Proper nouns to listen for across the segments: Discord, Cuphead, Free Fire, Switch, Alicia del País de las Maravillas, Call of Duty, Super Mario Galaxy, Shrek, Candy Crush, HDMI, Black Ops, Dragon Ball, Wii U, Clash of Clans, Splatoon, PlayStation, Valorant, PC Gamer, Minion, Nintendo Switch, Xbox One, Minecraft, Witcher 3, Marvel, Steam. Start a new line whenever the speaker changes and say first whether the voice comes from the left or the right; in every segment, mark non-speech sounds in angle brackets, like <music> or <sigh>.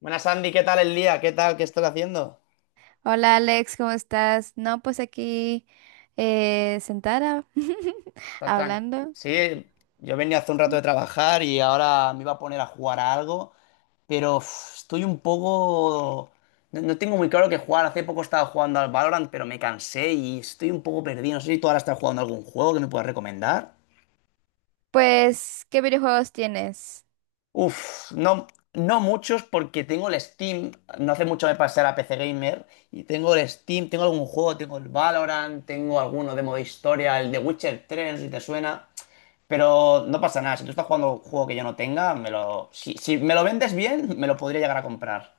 left: Buenas, Andy, ¿qué tal el día? ¿Qué tal? ¿Qué estás haciendo?
right: Hola Alex, ¿cómo estás? No, pues aquí sentada <laughs>
left: ¿Estás tranquilo?
right: hablando.
left: Sí, yo venía hace un rato de trabajar y ahora me iba a poner a jugar a algo, pero uf, estoy un poco... No, no tengo muy claro qué jugar. Hace poco estaba jugando al Valorant, pero me cansé y estoy un poco perdido. No sé si tú ahora estás jugando a algún juego que me puedas recomendar.
right: Pues, ¿qué videojuegos tienes?
left: Uf, no, no muchos porque tengo el Steam. No hace mucho me pasé a la PC Gamer y tengo el Steam, tengo algún juego, tengo el Valorant, tengo alguno de modo historia, el de Witcher 3, no si te suena. Pero no pasa nada. Si tú estás jugando un juego que yo no tenga, me lo. Si, si me lo vendes bien, me lo podría llegar a comprar.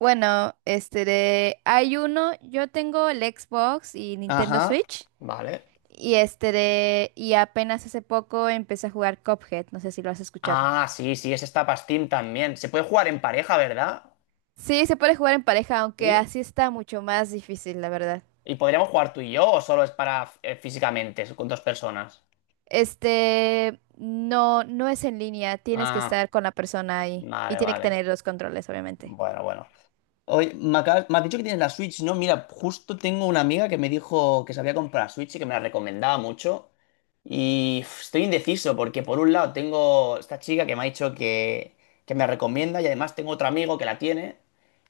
right: Bueno, este de hay uno, yo tengo el Xbox y Nintendo
left: Ajá.
right: Switch
left: Vale.
right: y este de y apenas hace poco empecé a jugar Cuphead, no sé si lo has escuchado.
left: Ah, sí, sí, ese está para Steam también. Se puede jugar en pareja, ¿verdad?
right: Sí, se puede jugar en pareja, aunque
left: Sí.
right: así está mucho más difícil, la verdad.
left: ¿Y podríamos jugar tú y yo o solo es para físicamente, con dos personas?
right: No, no es en línea, tienes que
left: Ah,
right: estar con la persona ahí y
left: vale,
right: tiene que
left: vale.
right: tener los controles, obviamente.
left: Bueno, bueno. Oye, me has dicho que tienes la Switch, ¿no? Mira, justo tengo una amiga que me dijo que se había comprado la Switch y que me la recomendaba mucho. Y uf, estoy indeciso porque por un lado tengo esta chica que me ha dicho que me recomienda y además tengo otro amigo que la tiene.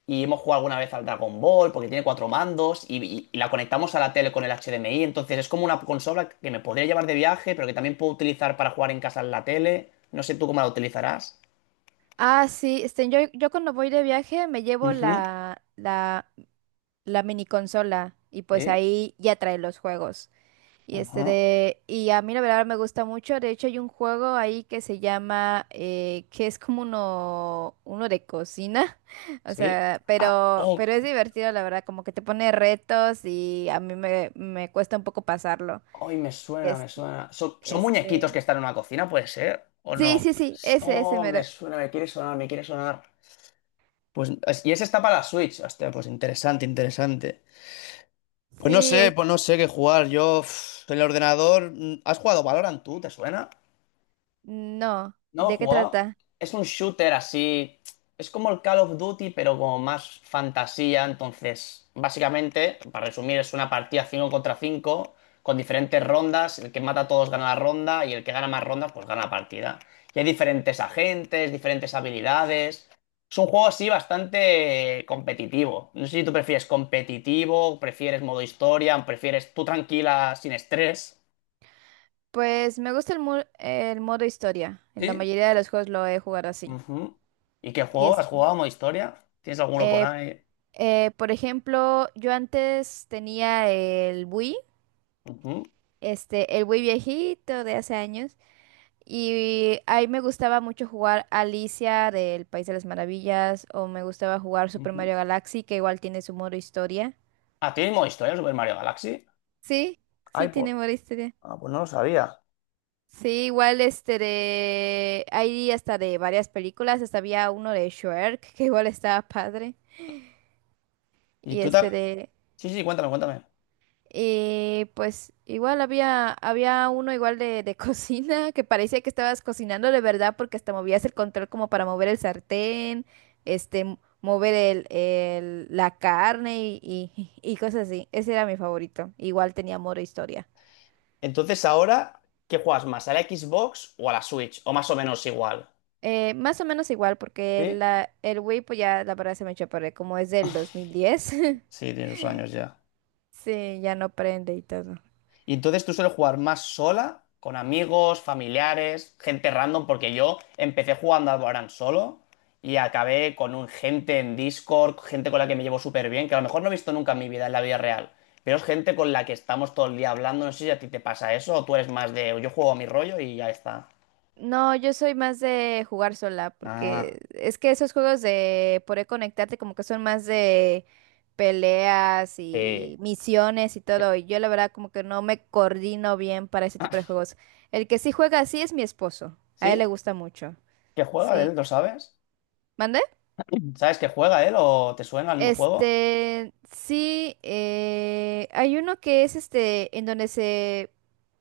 left: Y hemos jugado alguna vez al Dragon Ball porque tiene cuatro mandos y la conectamos a la tele con el HDMI. Entonces es como una consola que me podría llevar de viaje, pero que también puedo utilizar para jugar en casa en la tele. No sé tú cómo la utilizarás.
right: Ah, sí, yo cuando voy de viaje me llevo
left: Ujú,
right: la mini consola y pues
left: sí.
right: ahí ya trae los juegos. Y este
left: Ajá.
right: de, y a mí la verdad me gusta mucho. De hecho, hay un juego ahí que se llama, que es como uno de cocina. <laughs> O
left: Sí.
right: sea,
left: Ah,
right: pero,
left: oh,
right: pero es divertido, la verdad, como que te pone retos y a mí me cuesta un poco pasarlo.
left: ay, me suena, me
right: Este,
left: suena. ¿Son, son muñequitos
right: este,
left: que están en una cocina, puede ser? ¿O
right: sí,
left: no?
right: sí, sí, ese
left: Oh, me
right: mero.
left: suena, me quiere sonar, me quiere sonar. Pues, es- y ese está para la Switch. Hostia, pues interesante, interesante.
right: Sí,
left: Pues no sé qué jugar. Yo, uf, el ordenador. ¿Has jugado Valorant tú? ¿Te suena?
right: no,
left: No,
right: ¿de qué
left: jugaba.
right: trata?
left: Es un shooter así. Es como el Call of Duty, pero como más fantasía. Entonces, básicamente, para resumir, es una partida 5 contra 5 con diferentes rondas. El que mata a todos gana la ronda y el que gana más rondas, pues gana la partida. Y hay diferentes agentes, diferentes habilidades. Es un juego así bastante competitivo. No sé si tú prefieres competitivo, prefieres modo historia, prefieres tú tranquila, sin estrés.
right: Pues me gusta el modo historia. En la
left: Sí,
right: mayoría de los juegos lo he jugado así.
left: ujú. ¿Y qué
right: Y
left: juego?
right: es,
left: ¿Has jugado modo historia? ¿Tienes alguno por
right: eh,
left: ahí?
right: por ejemplo, yo antes tenía el Wii,
left: Ujú,
right: el Wii viejito de hace años. Y ahí me gustaba mucho jugar Alicia del País de las Maravillas. O me gustaba jugar Super
left: ujú.
right: Mario Galaxy, que igual tiene su modo historia.
left: Ah, ¿tienes modo historia el Super Mario Galaxy?
right: Sí,
left: Ay,
right: sí
left: pues,
right: tiene modo historia.
left: ah, pues no lo sabía.
right: Sí, igual Hay hasta de varias películas, hasta había uno de Shrek, <laughs> que igual estaba padre,
left: ¿Y
right: y
left: tú te...
right: este de...
left: Sí, sí, cuéntame, cuéntame.
right: Y pues igual había uno igual de <laughs> cocina, que parecía que estabas cocinando de verdad porque hasta movías el control como para mover el sartén, este, mover la carne <laughs> y cosas así. Ese era mi favorito. Igual tenía modo historia.
left: Entonces, ahora, ¿qué juegas más? ¿A la Xbox o a la Switch? O más o menos igual.
right: Más o menos igual, porque
left: ¿Sí?
right: el Wii, pues ya la verdad se me echó a perder, como es del 2010. <laughs>
left: Sí, tiene sus años ya.
right: Sí, ya no prende y todo.
left: Y entonces tú sueles jugar más sola, con amigos, familiares, gente random, porque yo empecé jugando al Valorant solo y acabé con un gente en Discord, gente con la que me llevo súper bien, que a lo mejor no he visto nunca en mi vida, en la vida real, pero es gente con la que estamos todo el día hablando. No sé si a ti te pasa eso o tú eres más de yo juego a mi rollo y ya está.
right: No, yo soy más de jugar sola,
left: Ah,
right: porque es que esos juegos de poder conectarte como que son más de peleas y
left: sí.
right: misiones y todo. Y yo la verdad como que no me coordino bien para ese tipo de
left: <laughs>
right: juegos. El que sí juega así es mi esposo. A él
left: ¿Sí?
right: le gusta mucho.
left: ¿Qué juega
right: Sí.
left: él? ¿Lo sabes?
right: ¿Mande?
left: <laughs> ¿Sabes que juega él o te suena el juego?
right: Sí, hay uno que es en donde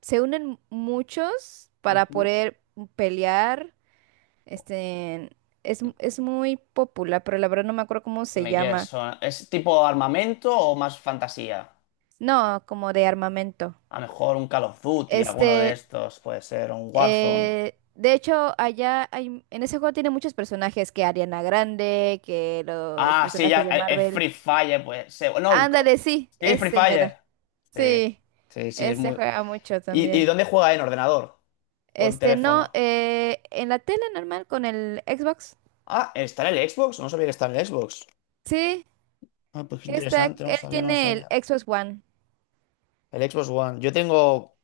right: se unen muchos para
left: Ujú.
right: poder pelear. Este, es muy popular, pero la verdad no me acuerdo cómo se
left: Me quieres
right: llama.
left: sonar. ¿Es tipo armamento o más fantasía?
right: No, como de armamento.
left: A lo mejor un Call of Duty, alguno de
right: Este,
left: estos, puede ser, un Warzone.
right: de hecho, allá hay, en ese juego tiene muchos personajes, que Ariana Grande, que los
left: Ah, sí, ya,
right: personajes de
left: el
right: Marvel.
left: Free Fire, pues. No,
right: Ándale, sí,
left: sí, Free
right: este mero.
left: Fire. Sí,
right: Sí,
left: sí, sí, es
right: este
left: muy.
right: juega mucho
left: ¿Y
right: también.
left: dónde juega? ¿En ordenador? ¿O en
right: No,
left: teléfono?
right: en la tele normal con el Xbox.
left: Ah, está en el Xbox. No sabía que estaba en el Xbox.
right: Sí,
left: Ah, pues qué
right: que está,
left: interesante, no
right: él
left: sabía, no
right: tiene el
left: sabía.
right: Xbox One.
left: El Xbox One. Yo tengo.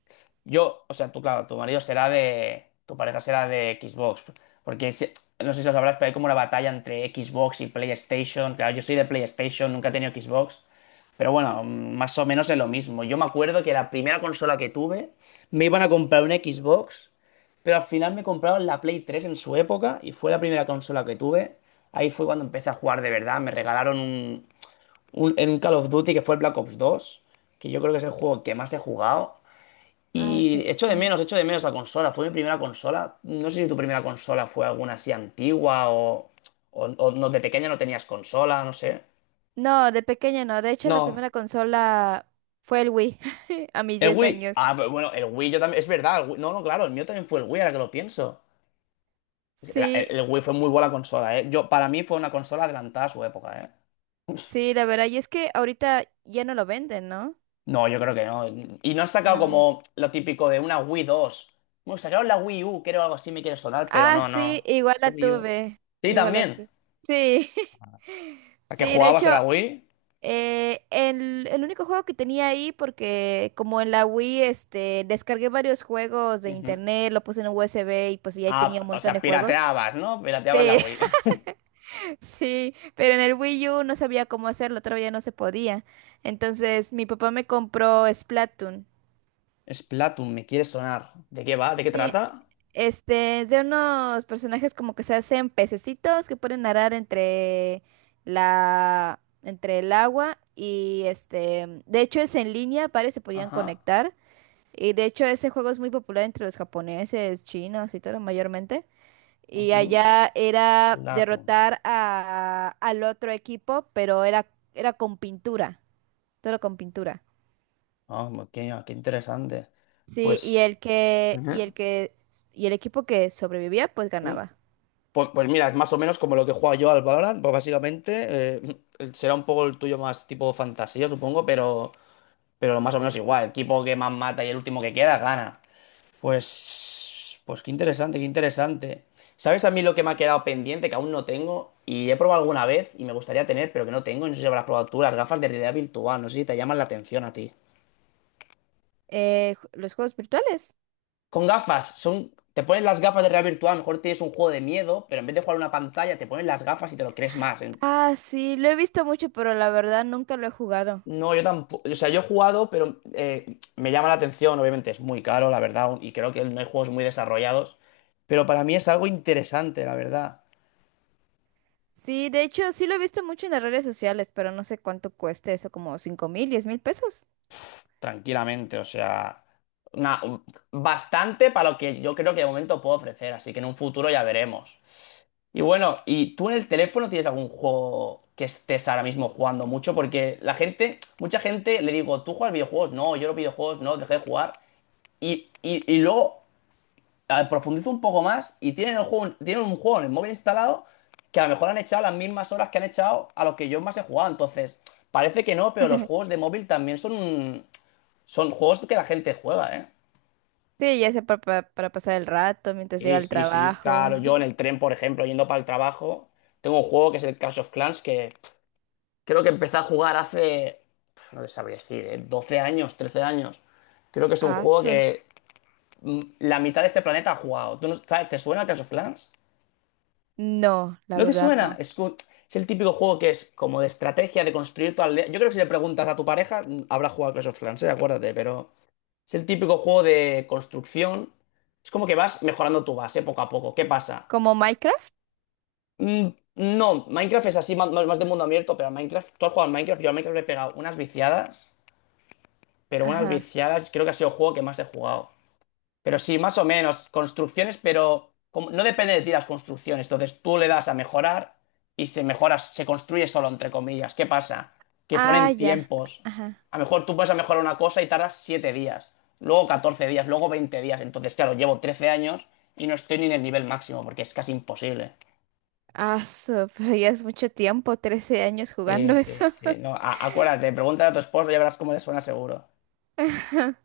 left: Yo, o sea, tú, claro, tu marido será de. Tu pareja será de Xbox. Porque no sé si lo sabrás, pero hay como una batalla entre Xbox y PlayStation. Claro, yo soy de PlayStation, nunca he tenido Xbox. Pero bueno, más o menos es lo mismo. Yo me acuerdo que la primera consola que tuve me iban a comprar una Xbox, pero al final me compraron la Play 3 en su época y fue la primera consola que tuve. Ahí fue cuando empecé a jugar de verdad. Me regalaron en un Call of Duty que fue el Black Ops 2 que yo creo que es el juego que más he jugado.
right: Ah,
left: Y
right: sí. Ujú.
left: echo de menos la consola. Fue mi primera consola. No sé si tu primera consola fue alguna así antigua o no, de pequeña no tenías consola, no sé.
right: No, de pequeña no. De hecho, la primera
left: No,
right: consola fue el Wii, <laughs> a mis
left: el
right: 10
left: Wii.
right: años.
left: Ah, pero bueno, el Wii yo también. Es verdad, el Wii- no, no, claro, el mío también fue el Wii, ahora que lo pienso. El,
right: Sí,
left: el- el Wii fue muy buena consola, ¿eh? Yo, para mí fue una consola adelantada a su época, ¿eh?
right: sí, la verdad. Y es que ahorita ya no lo venden, ¿no?
left: No, yo creo que no. Y no han sacado
right: No.
left: como lo típico de una Wii 2. Bueno, sacaron la Wii U, creo algo así me quiere sonar, pero
right: Ah,
left: no,
right: sí,
left: no.
right: igual
left: La
right: la
left: Wii U.
right: tuve.
left: Sí,
right: Igual la
left: también.
right: tuve. Sí. <laughs>
left: ¿A qué
right: Sí, de
left: jugabas
right: hecho.
left: a la Wii?
right: El único juego que tenía ahí, porque como en la Wii, descargué varios juegos de
left: Ujú.
right: internet, lo puse en un USB y pues ya ahí
left: Ah,
right: tenía un
left: o
right: montón
left: sea,
right: de juegos.
left: pirateabas, ¿no? Pirateabas la
right: Sí,
left: Wii. <laughs>
right: <laughs> sí, pero en el Wii U no sabía cómo hacerlo, todavía no se podía. Entonces mi papá me compró Splatoon.
left: Splatoon, me quiere sonar. ¿De qué va? ¿De qué
right: Sí,
left: trata?
right: es de unos personajes como que se hacen pececitos que pueden nadar entre entre el agua y de hecho es en línea, varios se podían
left: Ajá.
right: conectar. Y de hecho ese juego es muy popular entre los japoneses, chinos y todo mayormente. Y
left: Ujú.
right: allá era
left: Splatoon.
right: derrotar al otro equipo, pero era con pintura, todo con pintura.
left: Ah, qué, qué interesante.
right: Sí,
left: Pues.
right: y el equipo que sobrevivía, pues
left: Ujú.
right: ganaba.
left: Pues, pues mira, es más o menos como lo que juego yo al Valorant, pues básicamente eh, <laughs> será un poco el tuyo más tipo fantasía, supongo, pero más o menos igual. El equipo que más mata y el último que queda gana. Pues, pues qué interesante, qué interesante. ¿Sabes a mí lo que me ha quedado pendiente, que aún no tengo? Y he probado alguna vez y me gustaría tener, pero que no tengo, y no sé si habrás probado tú, las gafas de realidad virtual, no sé si te llaman la atención a ti.
right: Los juegos virtuales.
left: Con gafas, son... Te pones las gafas de realidad virtual, a lo mejor tienes un juego de miedo, pero en vez de jugar a una pantalla, te pones las gafas y te lo crees más. ¿Eh?
right: Ah, sí, lo he visto mucho, pero la verdad nunca lo he jugado.
left: No, yo tampoco. O sea, yo he jugado, pero me llama la atención. Obviamente es muy caro, la verdad, y creo que no hay juegos muy desarrollados. Pero para mí es algo interesante, la verdad.
right: Sí, de hecho sí lo he visto mucho en las redes sociales, pero no sé cuánto cueste eso, como 5,000, 10,000 pesos.
left: Tranquilamente, o sea, una- bastante para lo que yo creo que de momento puedo ofrecer. Así que en un futuro ya veremos. Y bueno, ¿y tú en el teléfono tienes algún juego que estés ahora mismo jugando mucho? Porque la gente, mucha gente le digo, ¿tú juegas videojuegos? No, yo los videojuegos no, dejé de jugar. Y luego profundizo un poco más y tienen, el juego, tienen un juego en el móvil instalado que a lo mejor han echado las mismas horas que han echado a los que yo más he jugado. Entonces, parece que no, pero los
right: <laughs>
left: juegos de móvil también son, son juegos que la gente juega, ¿eh?
right: Sí, ya sea para pasar el rato mientras llega
left: Sí,
right: al
left: sí, sí.
right: trabajo.
left: Claro, yo en el tren, por ejemplo, yendo para el trabajo, tengo un juego que es el Clash of Clans que pff, creo que empecé a jugar hace, pff, no te sabría decir, ¿eh? 12 años, 13 años. Creo que es un juego
right: Aso.
left: que la mitad de este planeta ha jugado. ¿Tú no, sabes, te suena el Clash of Clans?
right: No, la
left: ¿No te
right: verdad
left: suena?
right: no.
left: Es, es el típico juego que es como de estrategia, de construir tu aldea. Yo creo que si le preguntas a tu pareja, habrá jugado a Clash of Clans, ¿eh? Acuérdate, pero es el típico juego de construcción. Es como que vas mejorando tu base poco a poco. ¿Qué pasa?
right: ¿Como Minecraft?
left: Mm, no, Minecraft es así, más de mundo abierto, pero a Minecraft, tú has jugado al Minecraft, yo a Minecraft le he pegado unas viciadas, pero unas
right: Ajá.
left: viciadas, creo que ha sido el juego que más he jugado. Pero sí, más o menos, construcciones, pero no depende de ti las construcciones. Entonces tú le das a mejorar y se mejora, se construye solo, entre comillas. ¿Qué pasa? Que
right: Ah,
left: ponen
right: ya.
left: tiempos.
right: Ajá.
left: A lo mejor tú puedes mejorar una cosa y tardas 7 días, luego 14 días, luego 20 días. Entonces, claro, llevo 13 años y no estoy ni en el nivel máximo porque es casi imposible.
right: Aso, <laughs> pero ya es mucho tiempo, 13 años
left: Sí,
right: jugando
left: sí,
right: eso.
left: sí. No, acuérdate, pregúntale a tu esposo y ya verás cómo le suena seguro.
right: <laughs>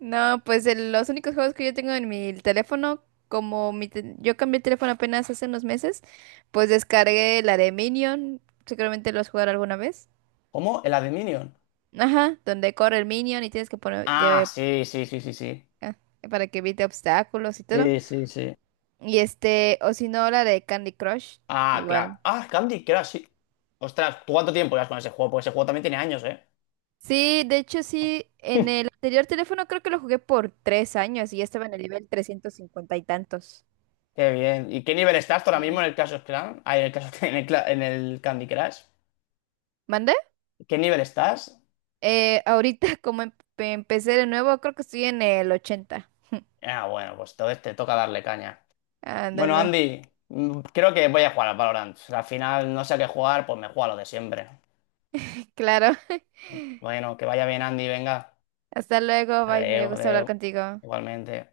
right: No, pues los únicos juegos que yo tengo en mi teléfono, como yo cambié el teléfono apenas hace unos meses, pues descargué la de Minion. Seguramente lo has jugado alguna vez.
left: ¿Cómo? ¿El Adminion?
right: Ajá, donde corre el minion y tienes que poner,
left: Ah,
right: lleve,
left: sí, sí, sí, sí, sí.
right: ah, para que evite obstáculos y todo.
left: Sí, sí, sí.
right: Y o si no, la de Candy Crush,
left: Ah, claro.
right: igual.
left: Ah, Candy Crush, sí. Ostras, ¿tú cuánto tiempo llevas con ese juego? Porque ese juego también tiene años, ¿eh?
right: Sí, de hecho sí,
left: <laughs>
right: en el anterior teléfono creo que lo jugué por 3 años y ya estaba en el nivel 350 y tantos.
left: Qué bien. ¿Y qué nivel estás tú ahora mismo en
right: Sí.
left: el Clash of Clans? Ah, en el, Clash- <laughs> en el Cla- en el Candy Crush.
right: ¿Mandé?
left: ¿Qué nivel estás?
right: Ahorita <laughs> como empecé de nuevo, creo que estoy en el 80.
left: Ah, bueno, pues entonces te toca darle caña. Bueno,
right: Ándale,
left: Andy, creo que voy a jugar al Valorant. Al final no sé a qué jugar, pues me juego a lo de siempre.
right: <laughs> claro. <laughs>
left: Bueno, que vaya bien, Andy, venga.
right: Hasta luego, bye, me
left: Adeo,
right: gustó hablar
left: adeo.
right: contigo.
left: Igualmente.